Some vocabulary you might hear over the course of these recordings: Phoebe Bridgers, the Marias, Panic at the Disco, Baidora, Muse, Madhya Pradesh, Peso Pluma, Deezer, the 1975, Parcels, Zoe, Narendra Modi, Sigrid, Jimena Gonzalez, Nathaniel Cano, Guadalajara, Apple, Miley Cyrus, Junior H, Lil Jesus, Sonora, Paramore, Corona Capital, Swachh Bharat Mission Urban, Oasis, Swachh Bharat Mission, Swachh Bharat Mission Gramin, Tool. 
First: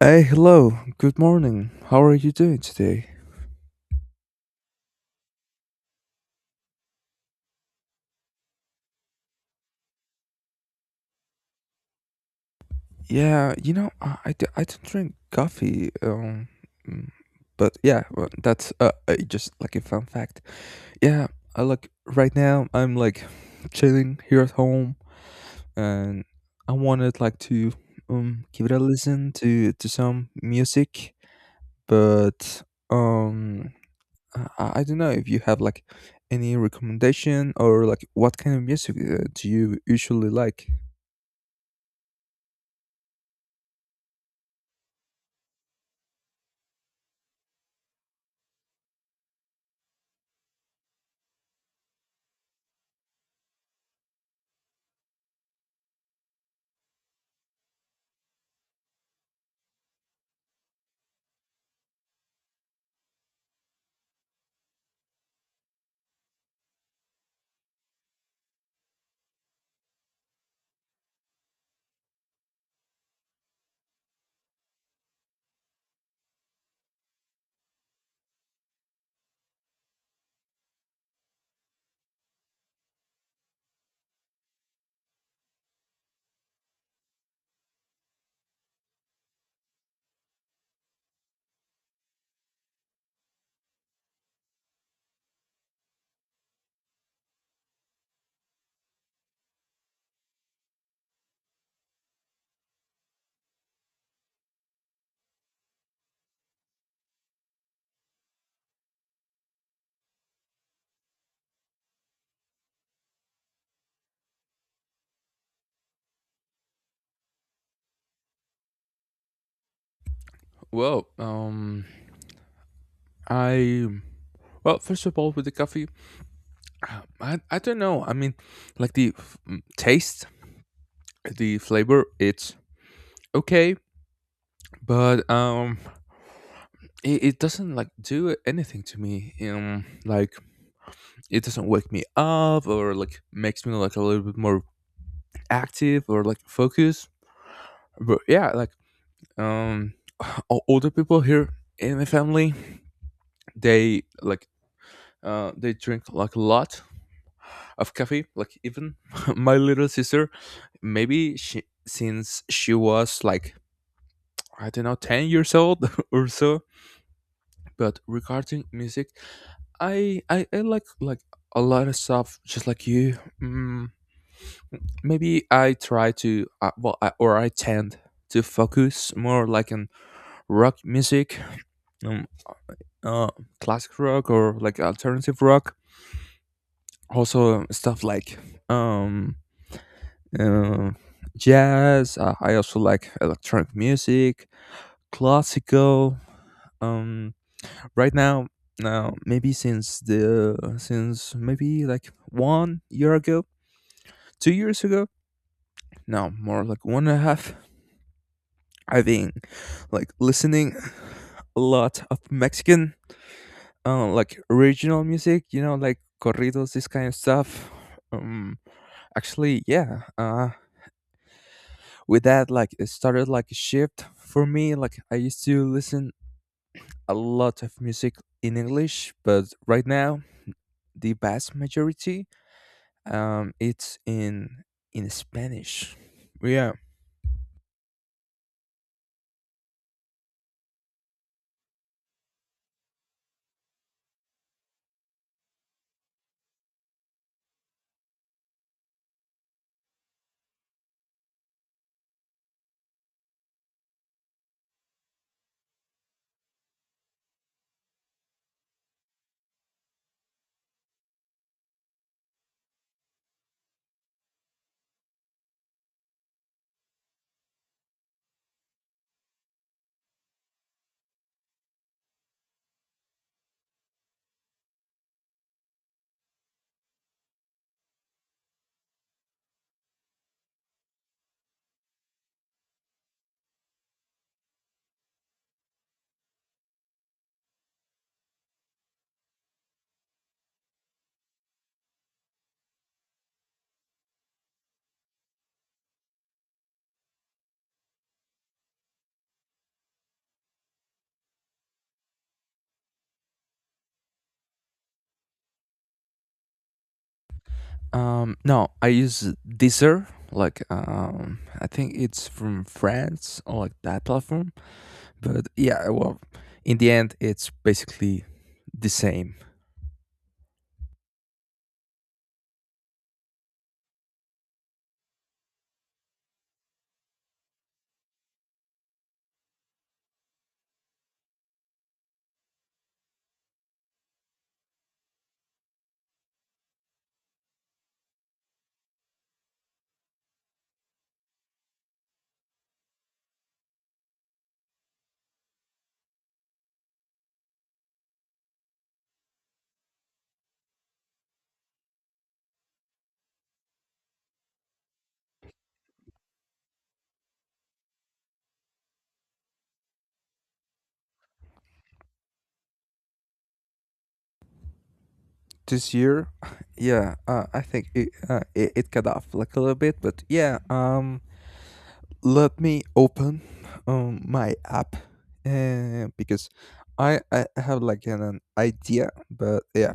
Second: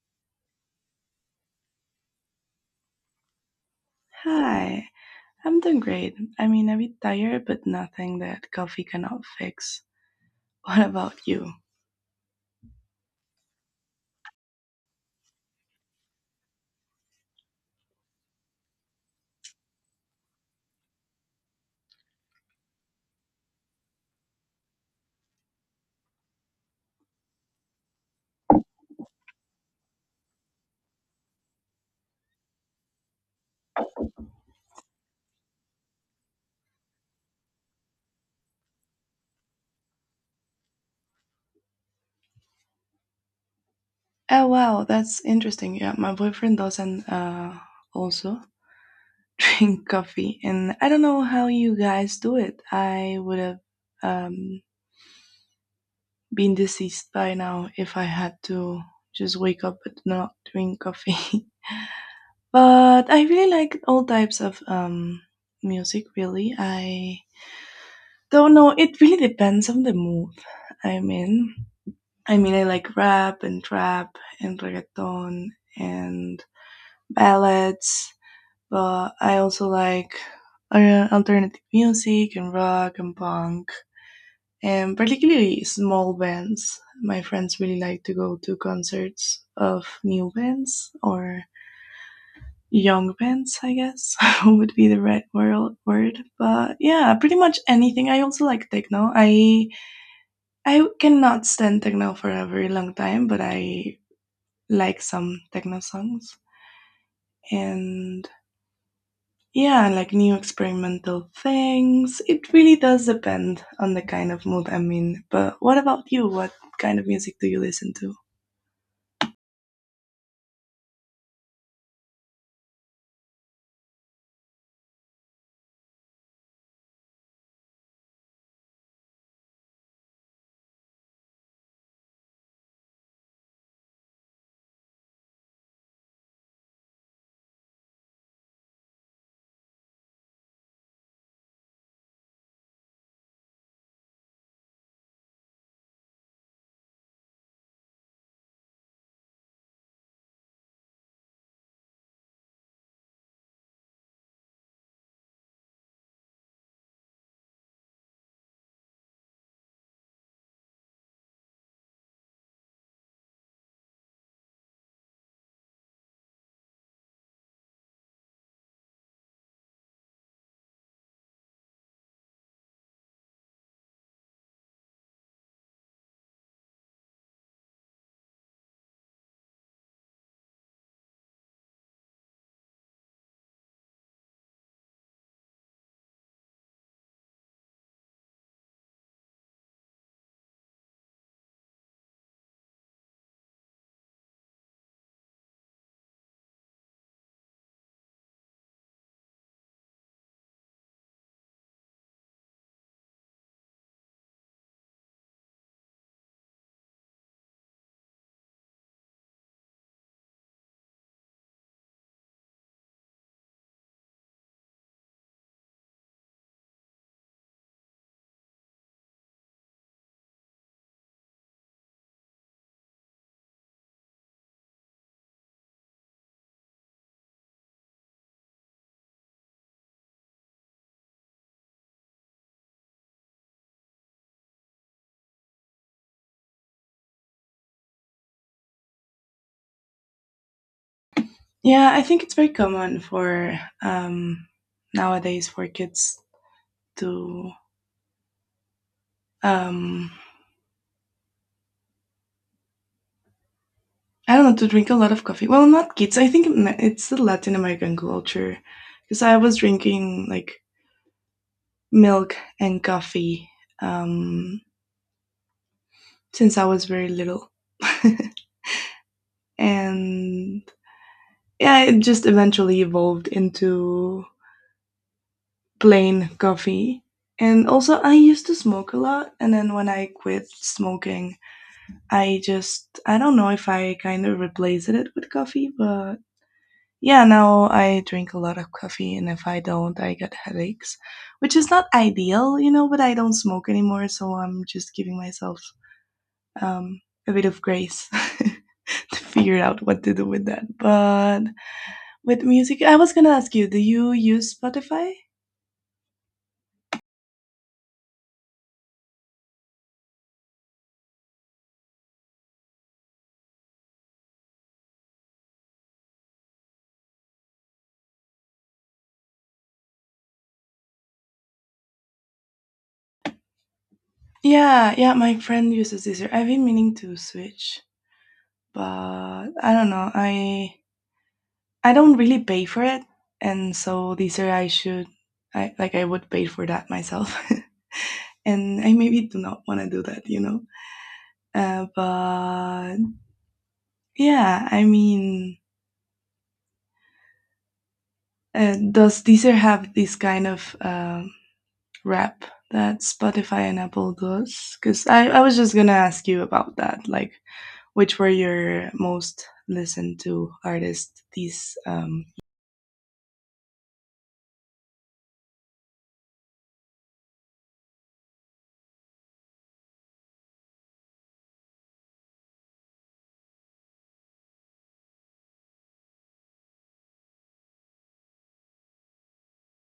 Hey, hello. Good morning. How are you doing today? Hi, I'm doing great. I mean, a bit tired, but nothing that coffee cannot fix. What about you? Yeah, you know, I don't drink coffee. Mm, but yeah, well, that's just like a fun fact. Yeah, I like right now I'm like chilling here at home, and I wanted like to give it a listen to some music, but um I don't know if you have like any recommendation or like what kind of music do you usually like? Oh, wow, that's interesting. Yeah, my boyfriend doesn't also drink coffee, and I don't know how you guys do it. I would have um, been deceased by now if I had to just wake up but not drink coffee. but I really like all types of music, really. I don't know. It really depends on the mood I'm in. I mean, I like rap and trap and reggaeton and ballads, but I also like alternative music and rock and punk and particularly small bands. My friends really like to go to concerts of new bands or young bands, I guess would be the right word, but yeah, pretty much anything. I also like techno. I cannot stand techno for a very long time, but I like some techno songs. And yeah, like new experimental things. It really does depend on the kind of mood I'm in. But what about you? What kind of music do you listen to? Well, I well, first of all, with the coffee, I don't know. I mean, like the taste, the flavor, it's okay, but it doesn't like do anything to me. Like it doesn't wake me up or like makes me like a little bit more active or like focused. But yeah, like um, older people here in my family, they like they drink like a lot of coffee like even my little sister maybe she since she was like I don't know 10 years old or so. But regarding music, I like a lot of stuff just like you. Maybe I try to well or I tend to focus more like on rock music, um, uh, classic rock or like alternative rock, also stuff like um um, jazz. I also like electronic music, classical. Um, right now, now maybe since the since maybe like one year ago, two years ago, no more like one and a half. I've been like listening a lot of Mexican, like regional music. You know, like corridos, this kind of stuff. Um, Actually, yeah. With that like it started like a shift for me, like I used to listen a lot of music in English, but right now the vast majority it's in Spanish. Yeah. Yeah, I think it's very common for nowadays for kids to um I don't know, to drink a lot of coffee. Well, not kids. I think it's the Latin American culture, because I was drinking like milk and coffee um since I was very little. and yeah, it just eventually evolved into plain coffee. And also, I used to smoke a lot, and then when I quit smoking, I just I don't know if I kind of replaced it with coffee, but yeah, now I drink a lot of coffee, and if I don't, I get headaches, which is not ideal, you know, but I don't smoke anymore, so I'm just giving myself um, a bit of grace to figure out what to do with that. But with music. I was gonna ask you, do you use Spotify? No, I use Deezer, like I think it's from France or like that platform, but yeah, well, in the end it's basically the same. Yeah, yeah, my friend uses Deezer. I've been meaning to switch, but I don't know. I don't really pay for it, and so this year I should, I like I would pay for that myself, and I maybe do not want to do that, you know. But yeah, I mean, does Deezer have this kind of rap that Spotify and Apple does? Because I was just gonna ask you about that, like which were your most listened to artists? These. This year yeah I think it, it cut off like a little bit, but yeah. Let me open my app, because I have like an idea, but yeah,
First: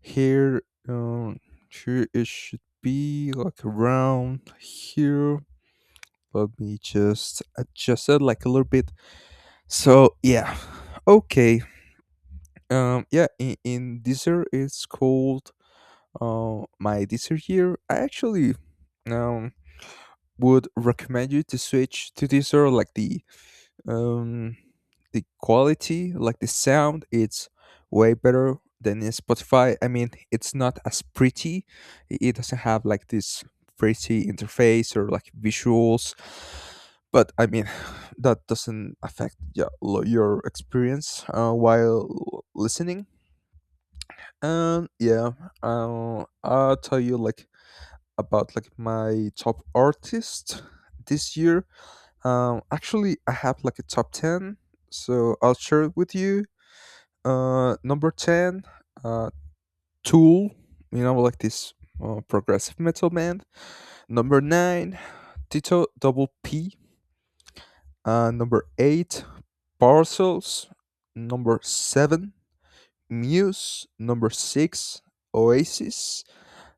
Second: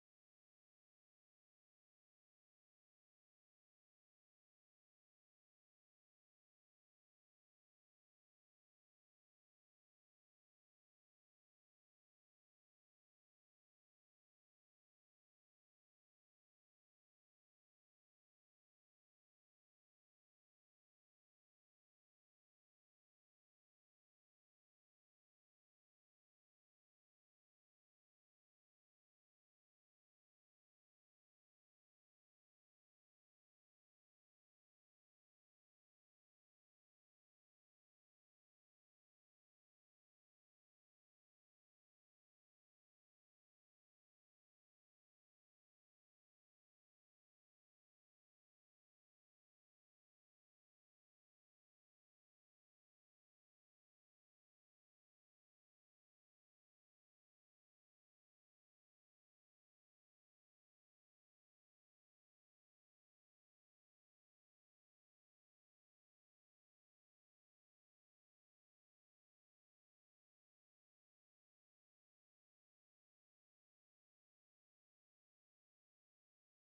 here. um sure, it should be like around here. Let me just adjust it like a little bit. So yeah, okay. Yeah in this year it's called, my Dessert here, I actually um, would recommend you to switch to Dessert, like um, the quality, like the sound. It's way better than in Spotify. I mean, it's not as pretty. It doesn't have like this pretty interface or like visuals. But I mean, that doesn't affect yeah, your experience while listening. Um yeah, I'll tell you like about like my top artist this year. Actually, I have like a top ten, so I'll share it with you. Number ten, uh, Tool. You know, like this progressive metal band. Number nine, Tito Double P. Number eight, Parcels. Number seven, Muse. Number six, Oasis.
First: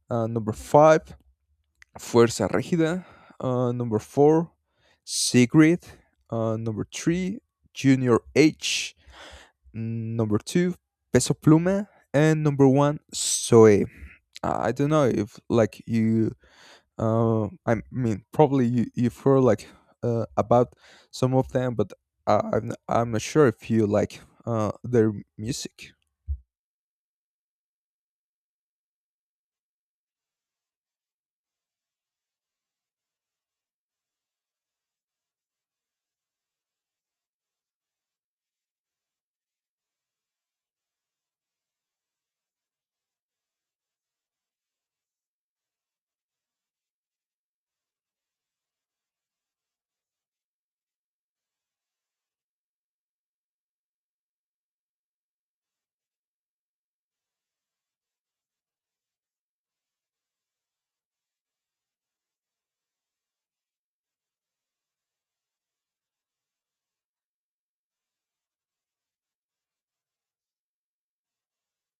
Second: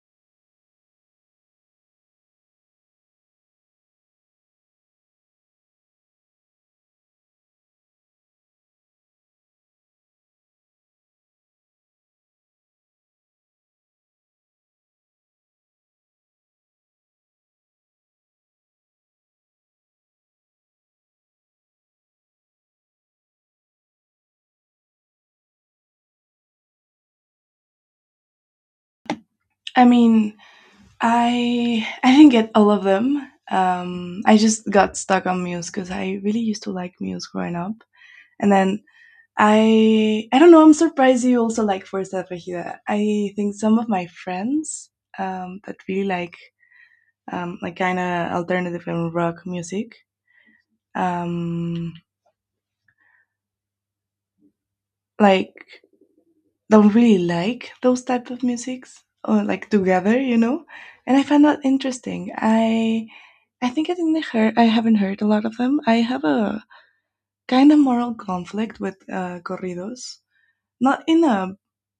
Number five, Fuerza Regida, number four, Sigrid, number three, Junior H, number two, Peso Pluma, and number one, Zoe. I don't know if like I mean, probably you've heard like about some of them, but I'm not sure if you like their music. I mean, I didn't get all of them. I just got stuck on Muse because I really used to like Muse growing up, and then I don't know. I'm surprised you also like Fuerza Regida. I think some of my friends that really like kind of alternative and rock music um, like don't really like those type of musics or like together. And I find that interesting. I think I haven't heard a lot of them. I have a kind of moral conflict with corridos, not in a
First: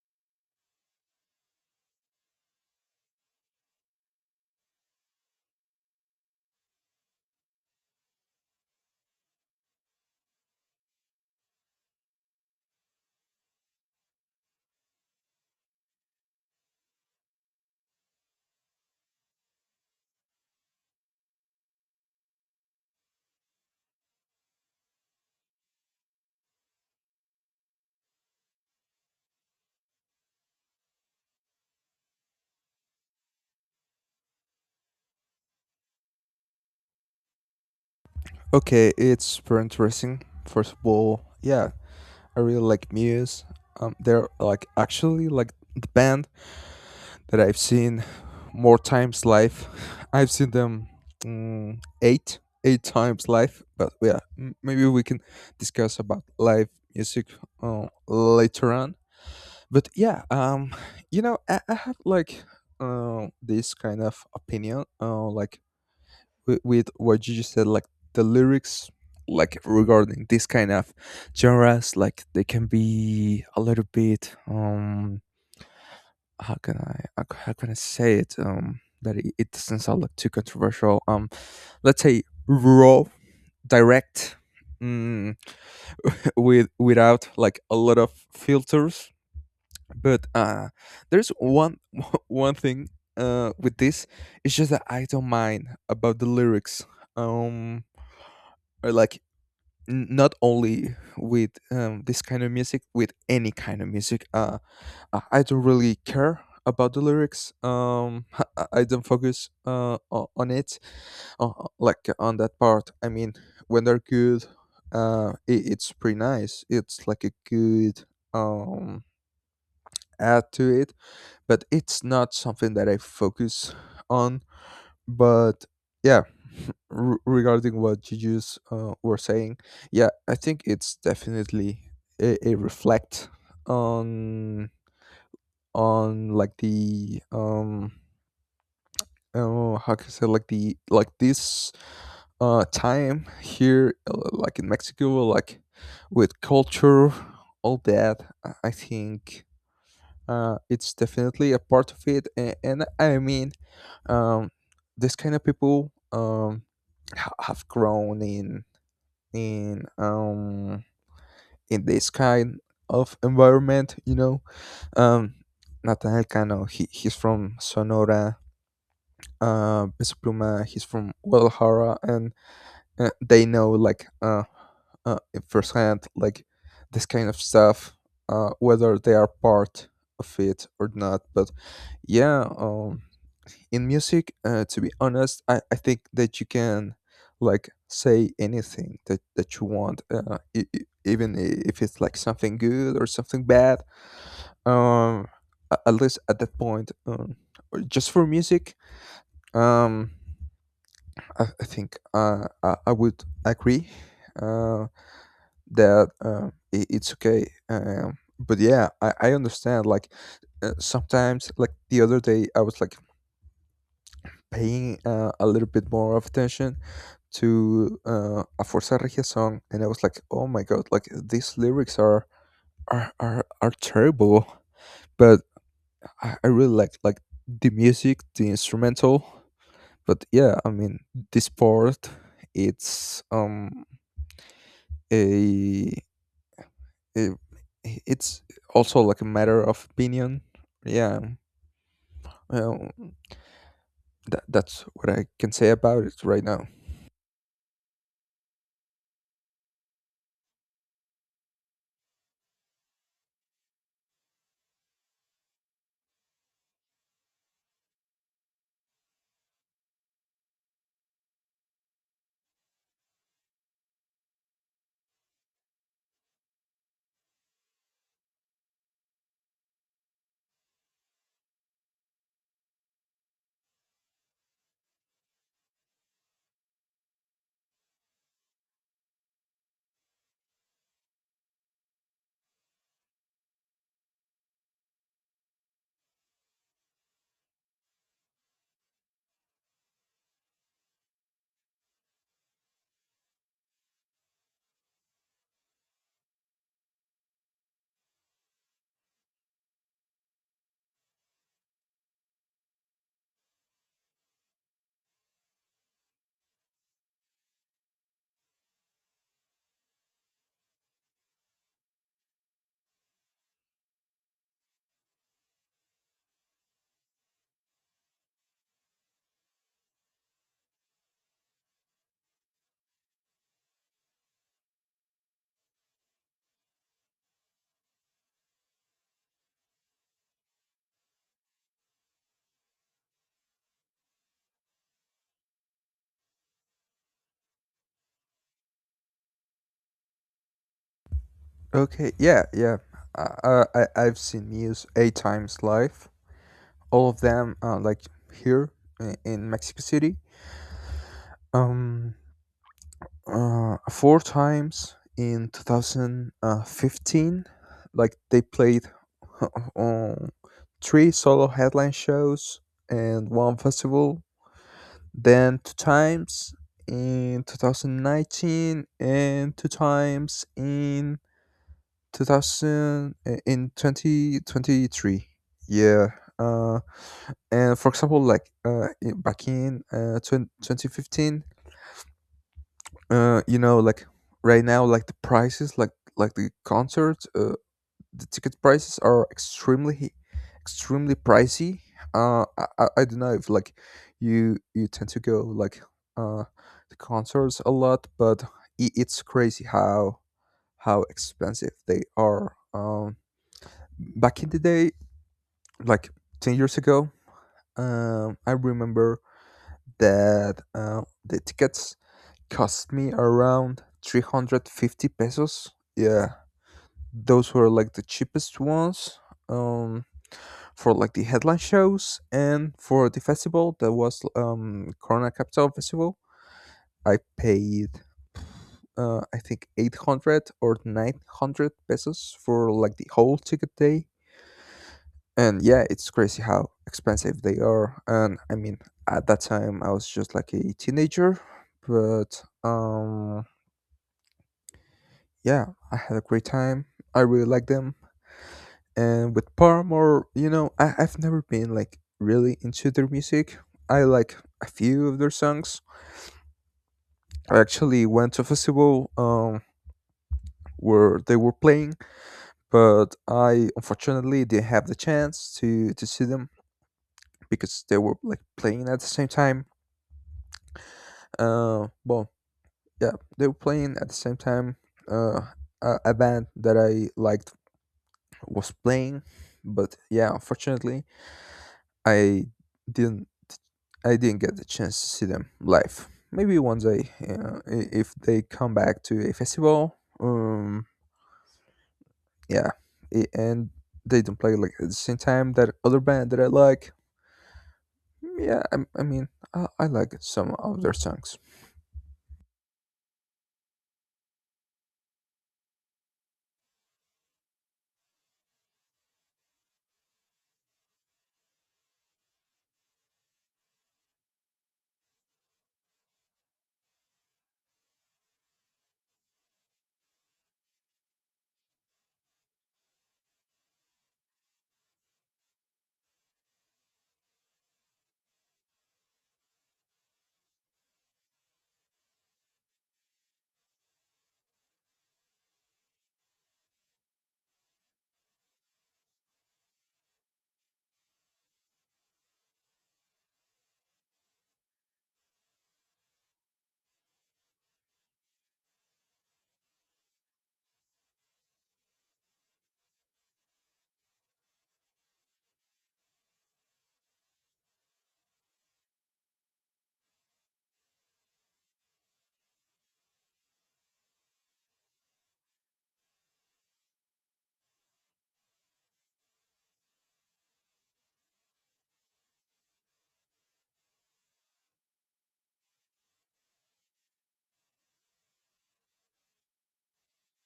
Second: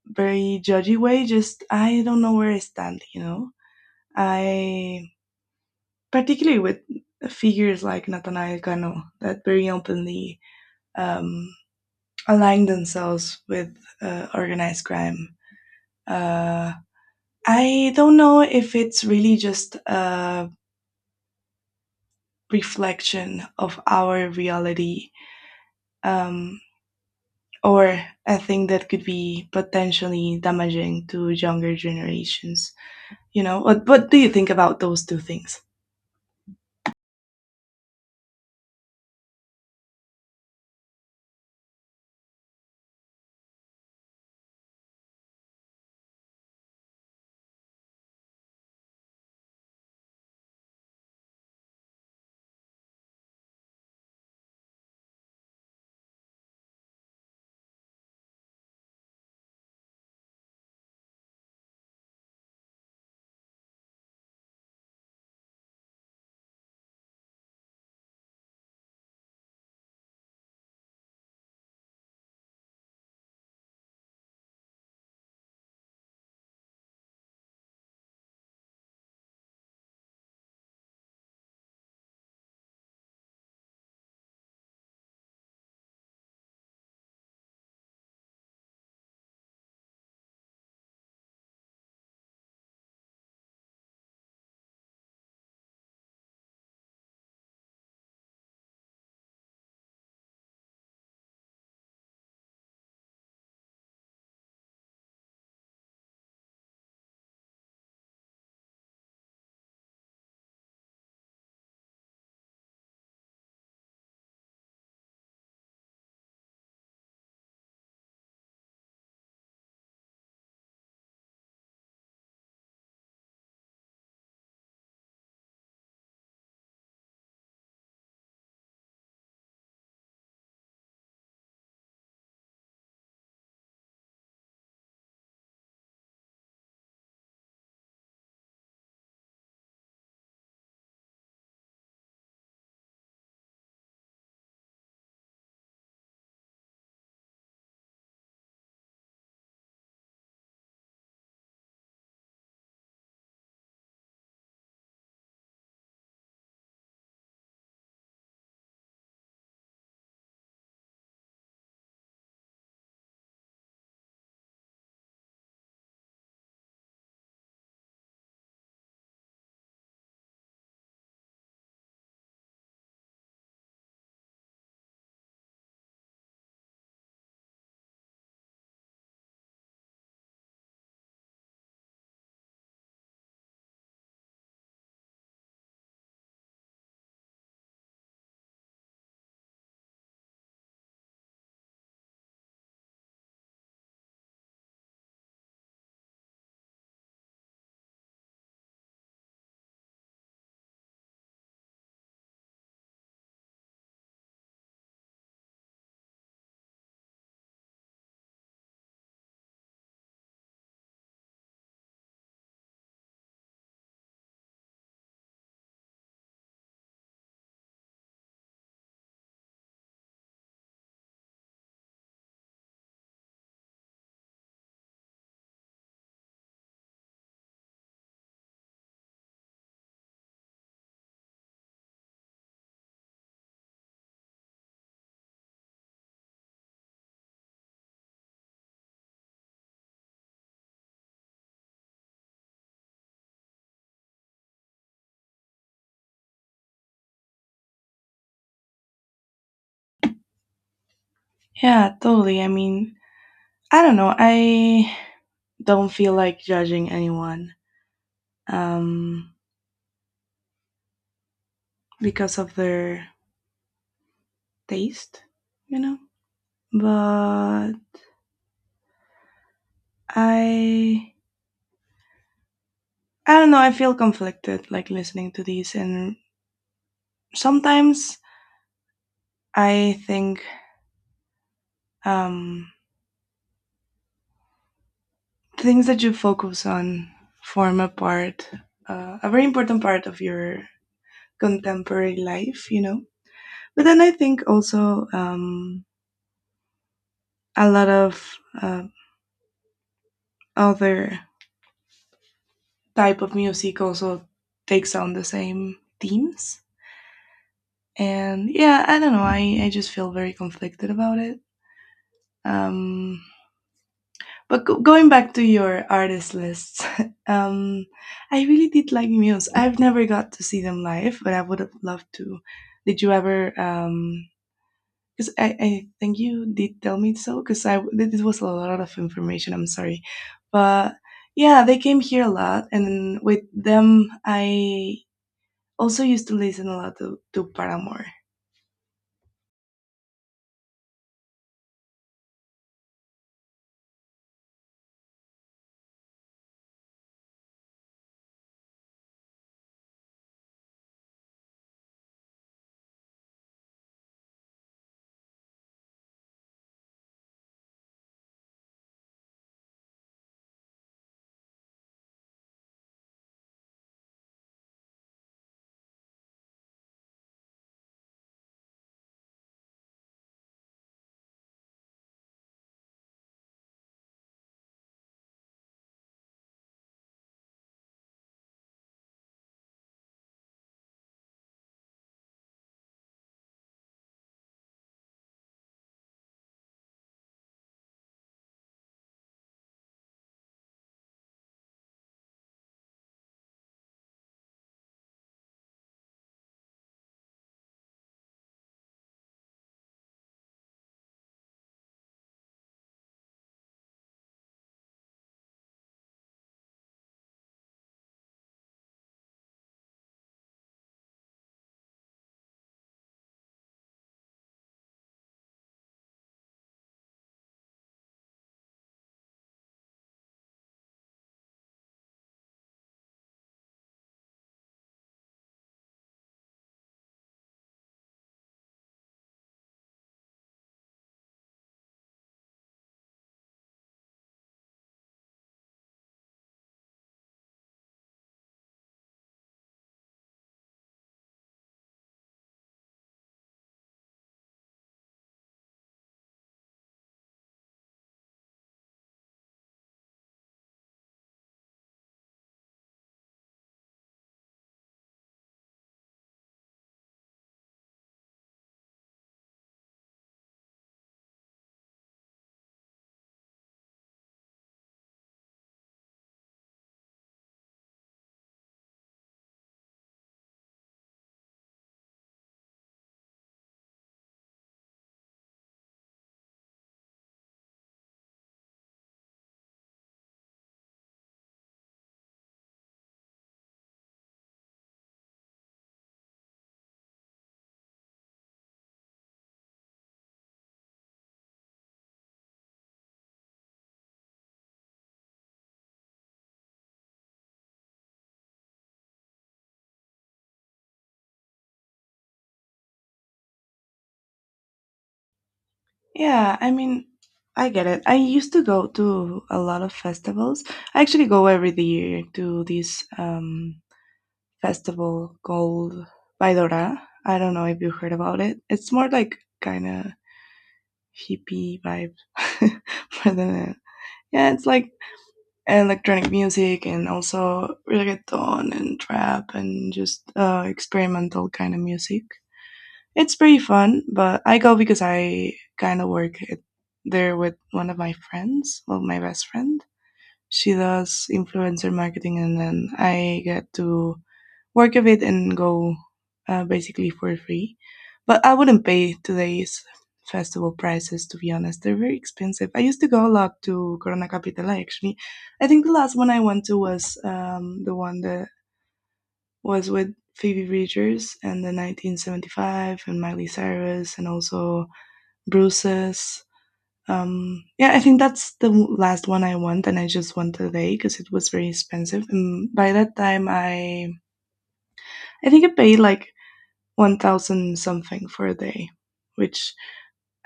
very judgy way, just I don't know where I stand. I, particularly with figures like Nathaniel Cano that very openly um, align themselves with organized crime. Uh. I don't know if it's really just a reflection of our reality, um, or a thing that could be potentially damaging to younger generations. You know, what do you think about those two things? Okay, it's very interesting. First of all, yeah, I really like Muse. They're like actually like the band that I've seen more times live. I've seen them mm, eight eight times live. But yeah, maybe we can discuss about live music later on. But yeah, you know, I have like this kind of opinion. Like with what you just said, like the lyrics, like regarding this kind of genres, like they can be a little bit how can I how can I say it, that it doesn't sound like too controversial, let's say raw, direct, mm, without like a lot of filters. But there's one one thing with this, it's just that I don't mind about the lyrics, um or like not only with this kind of music, with any kind of music. I don't really care about the lyrics. I don't focus on it, like on that part. I mean, when they're good, it's pretty nice. It's like a good um add to it, but it's not something that I focus on. But yeah, regarding what you just were saying, yeah, I think it's definitely a reflect on on like the oh, how can I say, like the like this time here, like in Mexico, like with culture, all that. I think it's definitely a part of it, and I mean, um, this kind of people have grown in um, in this kind of environment. You know, um, Nathaniel Cano, he's from Sonora. Peso Pluma, he's from Guadalajara, and they know like uh, firsthand like this kind of stuff, whether they are part of it or not. But yeah, in music to be honest, I think that you can like say anything that, that you want, even if it's like something good or something bad, um a- at least at that point, or just for music. um I think I would agree uh, that I it's okay, but yeah, I understand like sometimes like the other day I was like paying a little bit more of attention to a Forza Regia song, and I was like, "Oh my god! Like these lyrics are are terrible." But I really like the music, the instrumental. But yeah, I mean, this part, it's a, a it's also like a matter of opinion. Yeah, well, that's what I can say about it right now. Yeah, totally. I mean, I don't know. I don't feel like judging anyone um, because of their taste, you know? But I I don't know. I feel conflicted, like listening to these, and sometimes I think um, things that you focus on form a part, a very important part of your contemporary life. But then I think also a lot of other type of music also takes on the same themes. And yeah, I don't know. I just feel very conflicted about it. Um, But going back to your artist lists, um, I really did like Muse. I've never got to see them live, but I would have loved to. Did you ever? Because I think you did tell me so. Because I, this was a lot of information. I'm sorry, but yeah, they came here a lot, and with them, I also used to listen a lot to Paramore. Okay, yeah, yeah. I've seen Muse eight times live. All of them, like here in Mexico City. Um, Four times in 2015. Like they played on three solo headline shows and one festival. Then two times in 2019 and two times in 2000 uh, in 2023. Yeah. uh and for example, like back in 2015, you know, like right now, like the prices like the concerts, the ticket prices are extremely pricey. I don't know if like you tend to go like uh the concerts a lot, but it's crazy how expensive they are. um Back in the day, like 10 years ago, I remember that the tickets cost me around 350 pesos. Yeah, those were like the cheapest ones, um, for like the headline shows, and for the festival that was, Corona Capital Festival, I paid, I think, 800 or 900 pesos for like the whole ticket day. And yeah, it's crazy how expensive they are, and I mean, at that time I was just like a teenager, but yeah, I had a great time, I really like them. And with Paramore, you know, I've never been like really into their music, I like a few of their songs. I actually went to a festival where they were playing, but I unfortunately didn't have the chance to see them because they were like playing at the same time. Well, yeah, they were playing at the same time. Uh, a band that I liked was playing, but yeah, unfortunately, I didn't. I didn't get the chance to see them live. Maybe one day, if they come back to a festival. Yeah, and they don't play like at the same time that other band that I like. Yeah, I mean, I like some of their songs. Yeah, I mean, I get it. I used to go to a lot of festivals. I actually go every year to this festival called Baidora. I don't know if you heard about it. It's more like kind of hippie vibe more than a, yeah. It's like electronic music and also reggaeton and trap and just experimental kind of music. It's pretty fun, but I go because I kind of work it there with one of my friends, well, my best friend. She does influencer marketing, and then I get to work with it and go basically for free. But I wouldn't pay today's festival prices, to be honest. They're very expensive. I used to go a lot to Corona Capital, actually. I think the last one I went to was the one that was with Phoebe Bridgers and the 1975 and Miley Cyrus and also Bruce's. Yeah, I think that's the last one I want, and I just went today because it was very expensive. And by that time, I think I paid like 1,000 something for a day, which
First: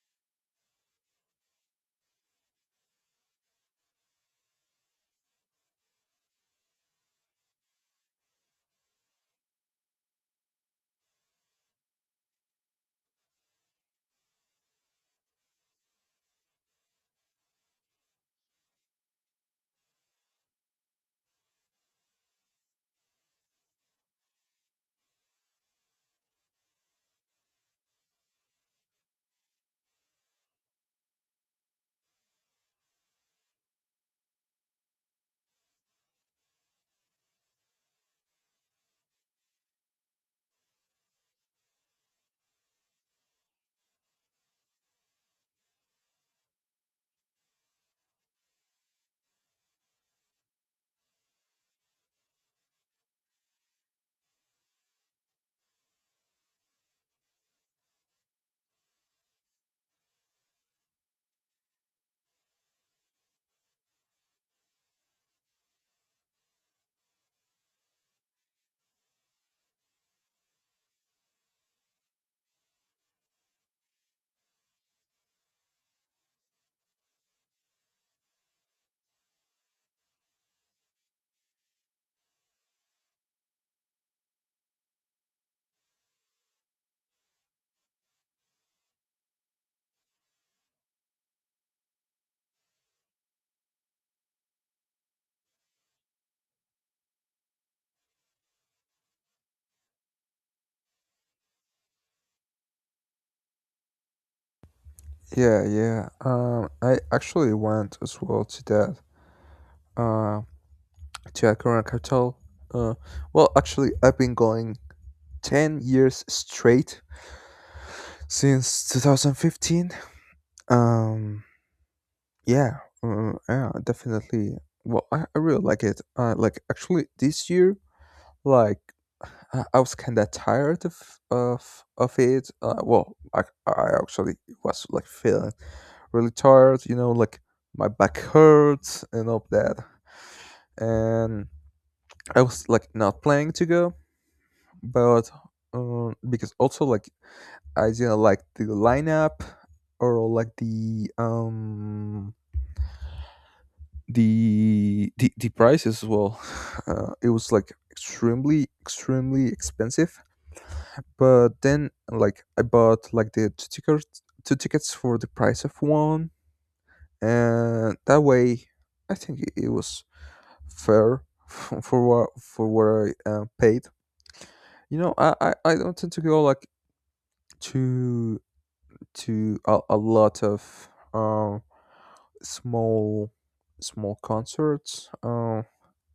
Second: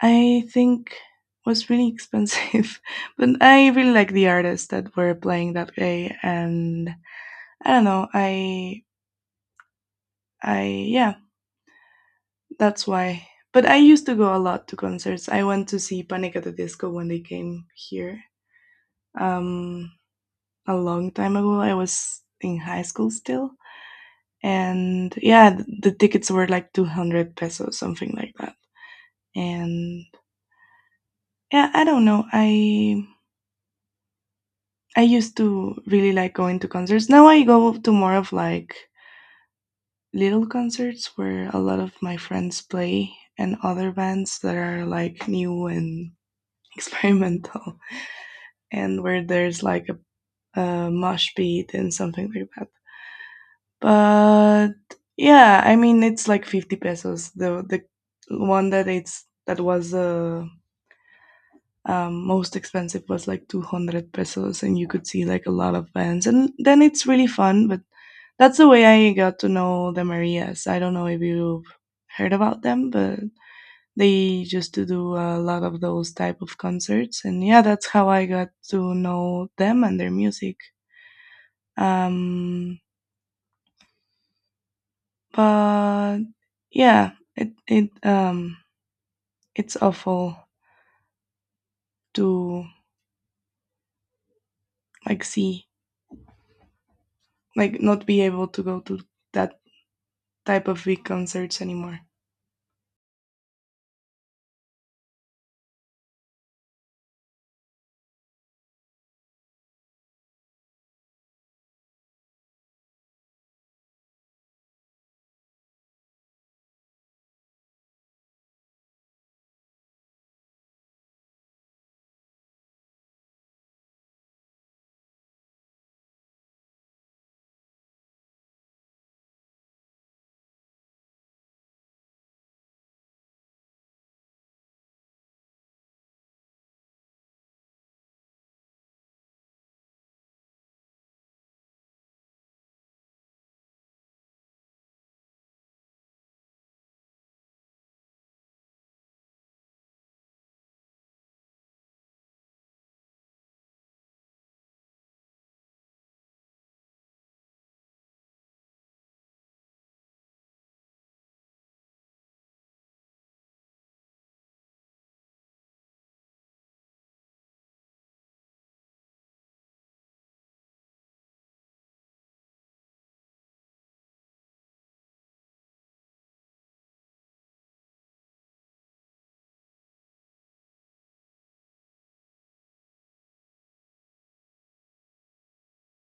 I think was really expensive. but I really like the artists that were playing that day, and I don't know, I yeah, That's why. But I used to go a lot to concerts. I went to see Panic at the Disco when they came here um, a long time ago. I was in high school still. And yeah, the tickets were like 200 pesos, something like that. And yeah, I don't know. I used to really like going to concerts. Now I go to more of like little concerts where a lot of my friends play and other bands that are like new and experimental, and where there's like a mosh pit and something like that. But yeah, I mean it's like 50 pesos. The one that it's that was most expensive was like 200 pesos, and you could see like a lot of bands, and then it's really fun. But that's the way I got to know the Marias. I don't know if you've heard about them, but they used to do a lot of those type of concerts, and yeah, that's how I got to know them and their music. Um, but yeah, it's awful to like see, like not be able to go to that type of big concerts anymore. Yeah, yeah. I actually went as well to that. Um, to your Current Capital. Uh, well, actually, I've been going 10 years straight since 2015. Um, yeah, yeah, definitely. Well, I really like it. Like, actually, this year, like, I was kind of tired of of it. Well, I actually was like feeling really tired, you know, like my back hurts and all that. And I was like not planning to go, but because also like I didn't like the lineup or like the the price as well. It was like extremely expensive. But then like I bought like the two tickets for the price of one, and that way I think it was fair for what I paid. You know, I don't tend to go like to to a lot of small small concerts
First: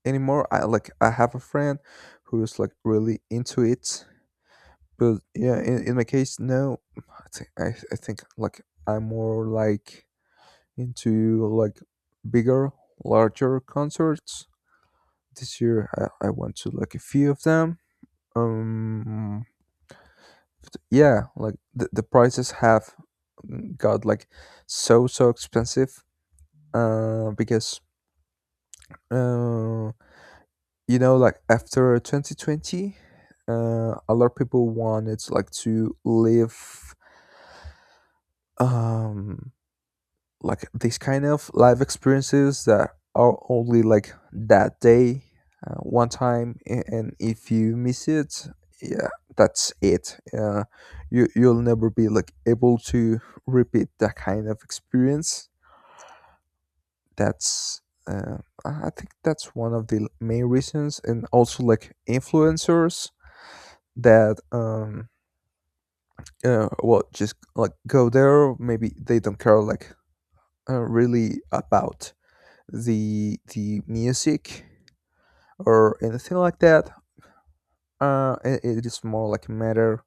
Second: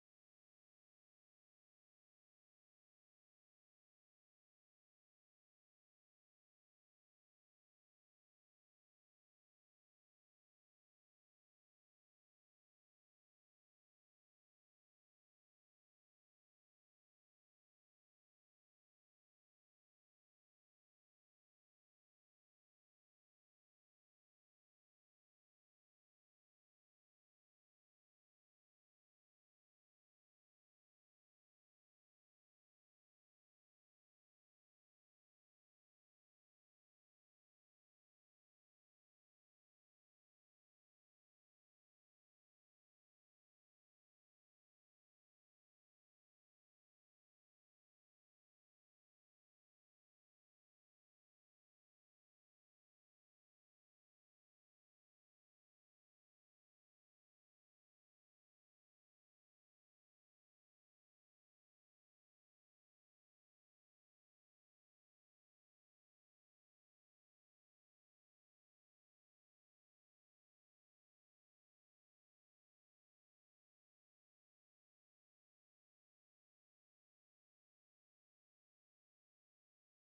anymore. I have a friend who's like really into it, but yeah, in my case, no. I think I think like I'm more like into like bigger, larger concerts. This year I went to like a few of them. Um, but yeah, like the prices have got like so expensive because uh, you know like after 2020, uh, a lot of people wanted like to live um like these kind of life experiences that are only like that day, one time, and if you miss it, yeah, that's it. You'll never be like able to repeat that kind of experience. That's uh, I think that's one of the main reasons, and also like influencers that well just like go there. Maybe they don't care like really about the music or anything like that. It is more like a matter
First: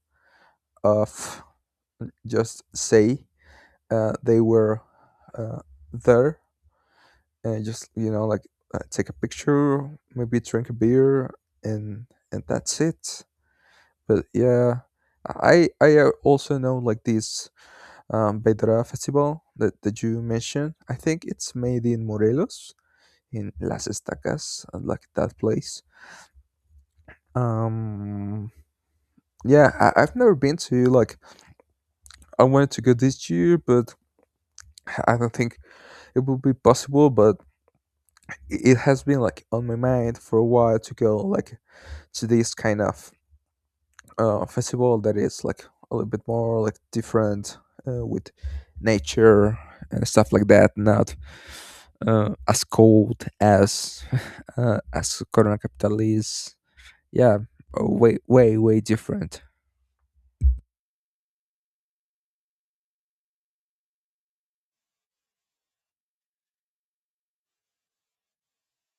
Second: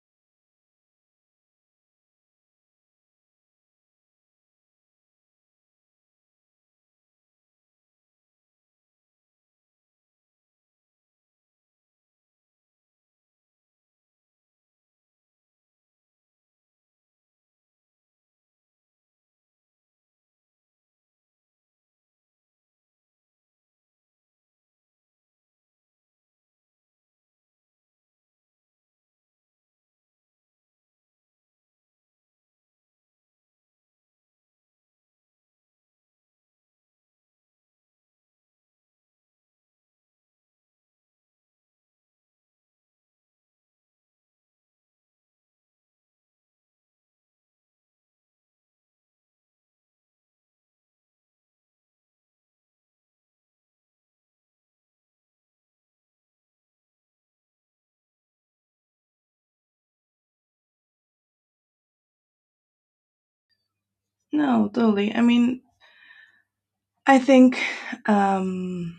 of just say they were uh, there and just take a picture, maybe drink a beer, and and that's it. But yeah, I also know like this bedra festival that, that you mentioned. I think it's made in Morelos, in Las Estacas, like that place. um yeah, I've never been to like, I wanted to go this year but I don't think it will be possible. But it has been like on my mind for a while to go like to this kind of festival that is like a little bit more like different, with nature and stuff like that, not as cold as as Corona Capital is. Yeah, way way way different. No, totally. I mean, I think um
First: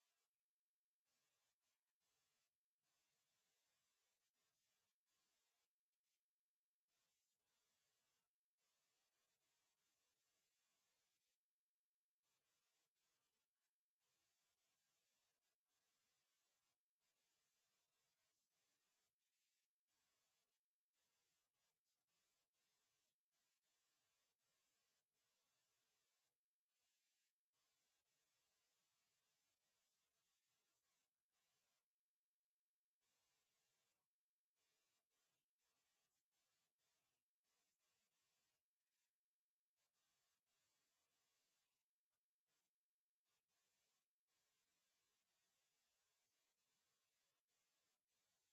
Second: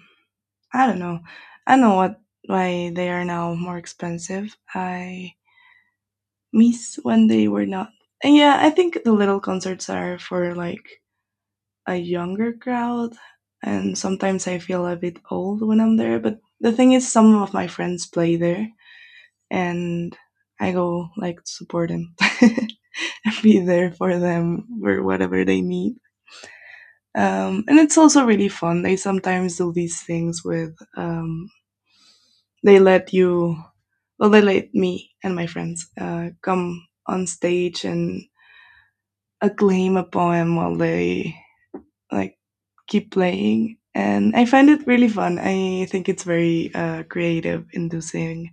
I don't know. I don't know what why they are now more expensive. I miss when they were not. And yeah, I think the little concerts are for like a younger crowd, and sometimes I feel a bit old when I'm there. But the thing is, some of my friends play there, and I go like to support them, and be there for them for whatever they need. And it's also really fun. They sometimes do these things with they let you, well, they let me and my friends come on stage and acclaim a poem while they like keep playing. And I find it really fun. I think it's very creative, inducing.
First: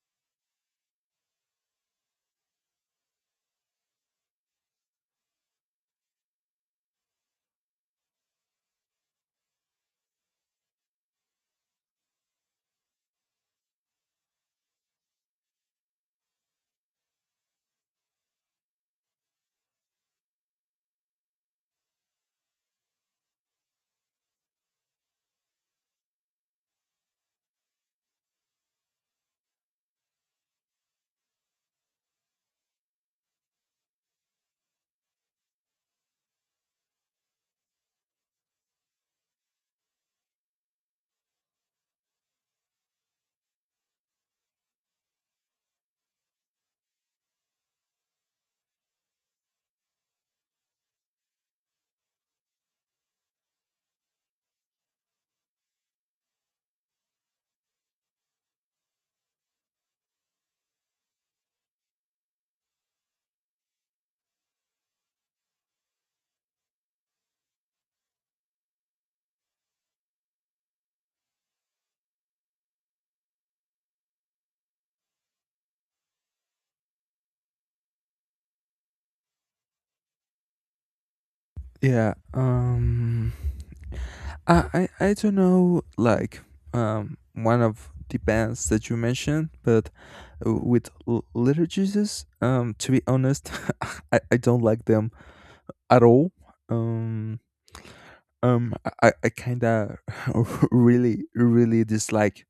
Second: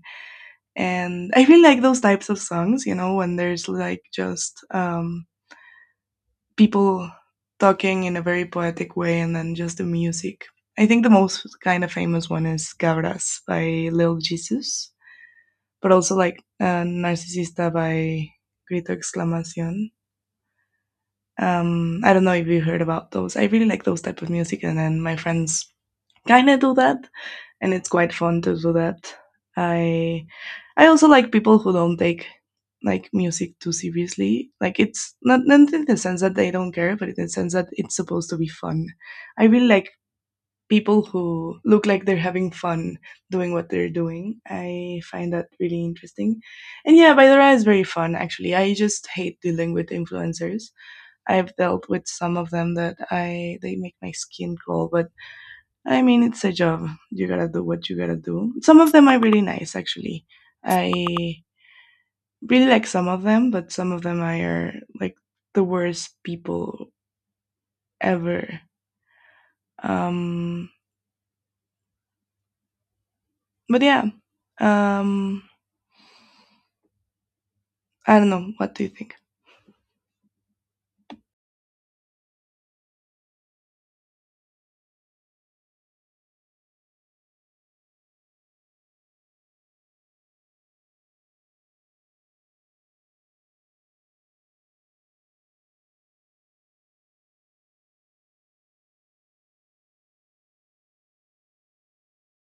And I really like those types of songs, when there's like just people talking in a very poetic way and then just the music. I think the most kind of famous one is Cabras by Lil Jesus, but also like Narcisista by Grito Exclamación. I don't know if you heard about those. I really like those type of music, and then my friends kind of do that, and it's quite fun to do that. I I also like people who don't take like music too seriously. Like it's not in the sense that they don't care, but in the sense that it's supposed to be fun. I really like people who look like they're having fun doing what they're doing. I find that really interesting. And yeah, Baidora is very fun actually. I just hate dealing with influencers. I've dealt with some of them that I they make my skin crawl, but I mean, it's a job. You gotta do what you gotta do. Some of them are really nice, actually. I really like some of them, but some of them are like the worst people ever. Um, but yeah, um, I don't know. What do you think? Yeah, I don't know like one of the bands that you mentioned, but with Little Jesus, to be honest, I don't like them at all. Um, um, I kind of really, really dislike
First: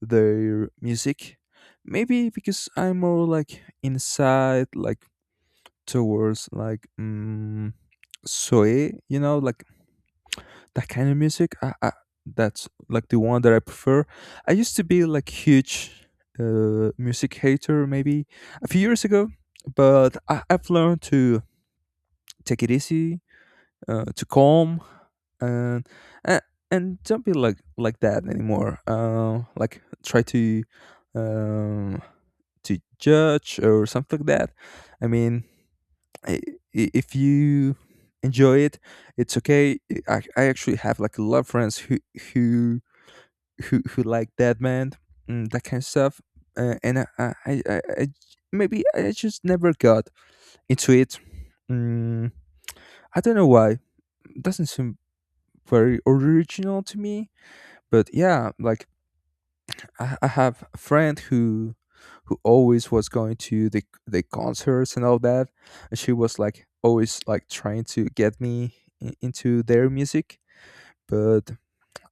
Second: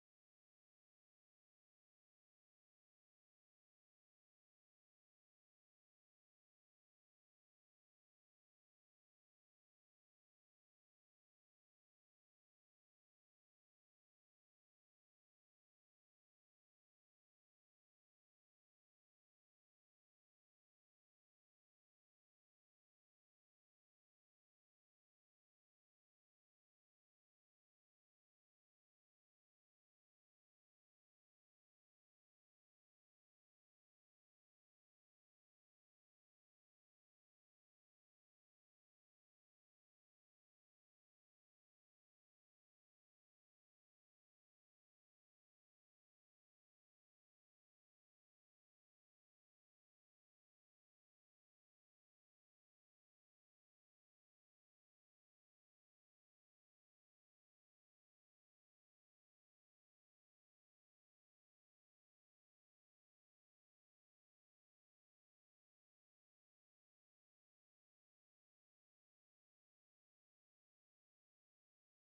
their music. Maybe because I'm more like inside, like towards like soy, you know, like that kind of music. That's like the one that I prefer. I used to be like huge music hater maybe a few years ago, but I've learned to take it easy, to calm, and and, and don't be like that anymore, like try um, to judge or something like that. I mean, i- if you enjoy it, it's okay. I actually have like a lot of friends who who like that band and that kind of stuff, and maybe I just never got into it. mm, I don't know why. Doesn't seem very original to me. But yeah, like I have a friend who always was going to the concerts and all that, and she was like always like trying to get me into their music, but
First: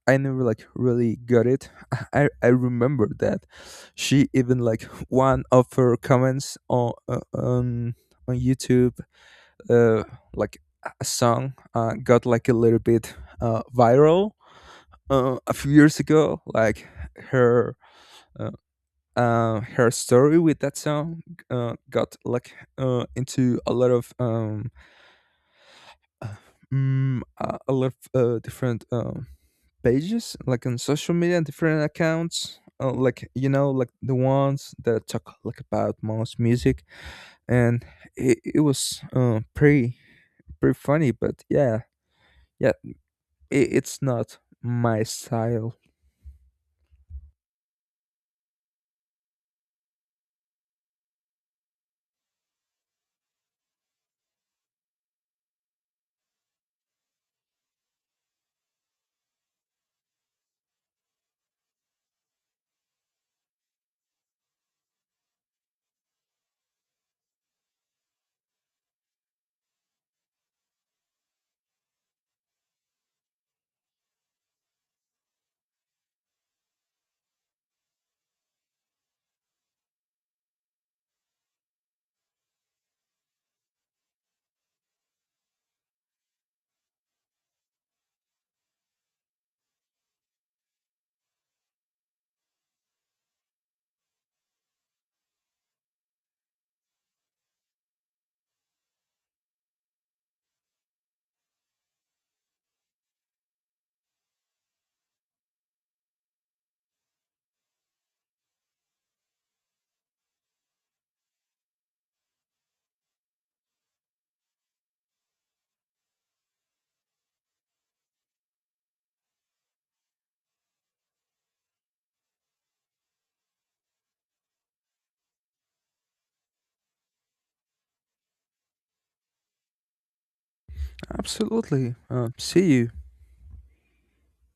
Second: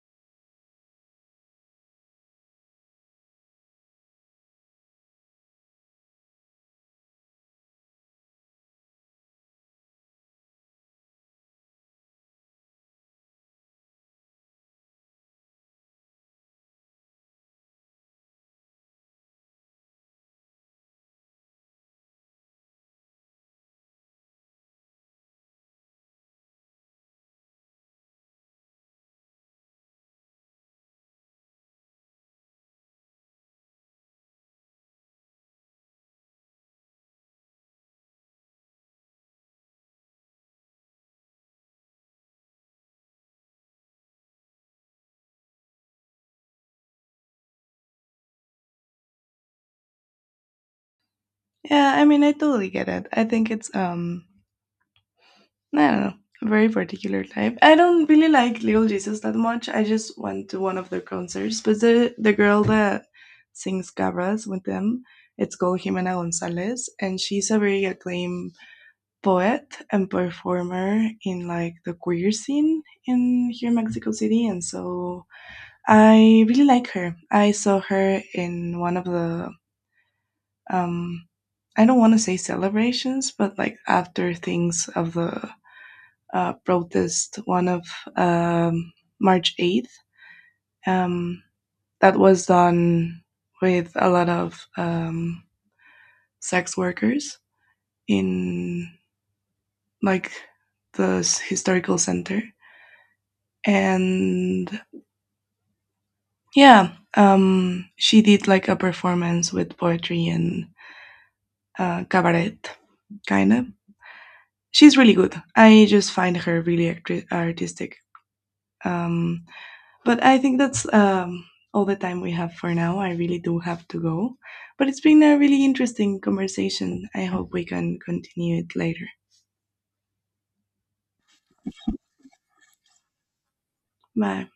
I never like really got it. I remember that she even like, one of her comments on YouTube, uh like a song got like a little bit viral a few years ago, like her uh, her story with that song got like into a lot of uh, a lot of different pages, like on social media and different accounts. Like you know, like the ones that talk like about most music, and it was pretty funny. But yeah, yeah, it's not my style. Yeah, I mean, I totally get it. I think it's no, no, no. Very particular type. I don't really like Little Jesus that much. I just went to one of their concerts, but the girl that sings Gabras with them, it's called Jimena Gonzalez, and she's a very acclaimed poet and performer in like the queer scene in here in Mexico City, and so I really like her. I saw her in one of the um I don't want to say celebrations, but like after things of the protest, one of um, March 8th. Um, that was done with a lot of sex workers in like the historical center. And yeah, she did like a performance with poetry and cabaret, kind of. She's really good. I just find her really artistic. Um, But I think that's all the time we have for now. I really do have to go. But it's been a really interesting conversation. I hope we can continue it later. Absolutely. See you. Bye.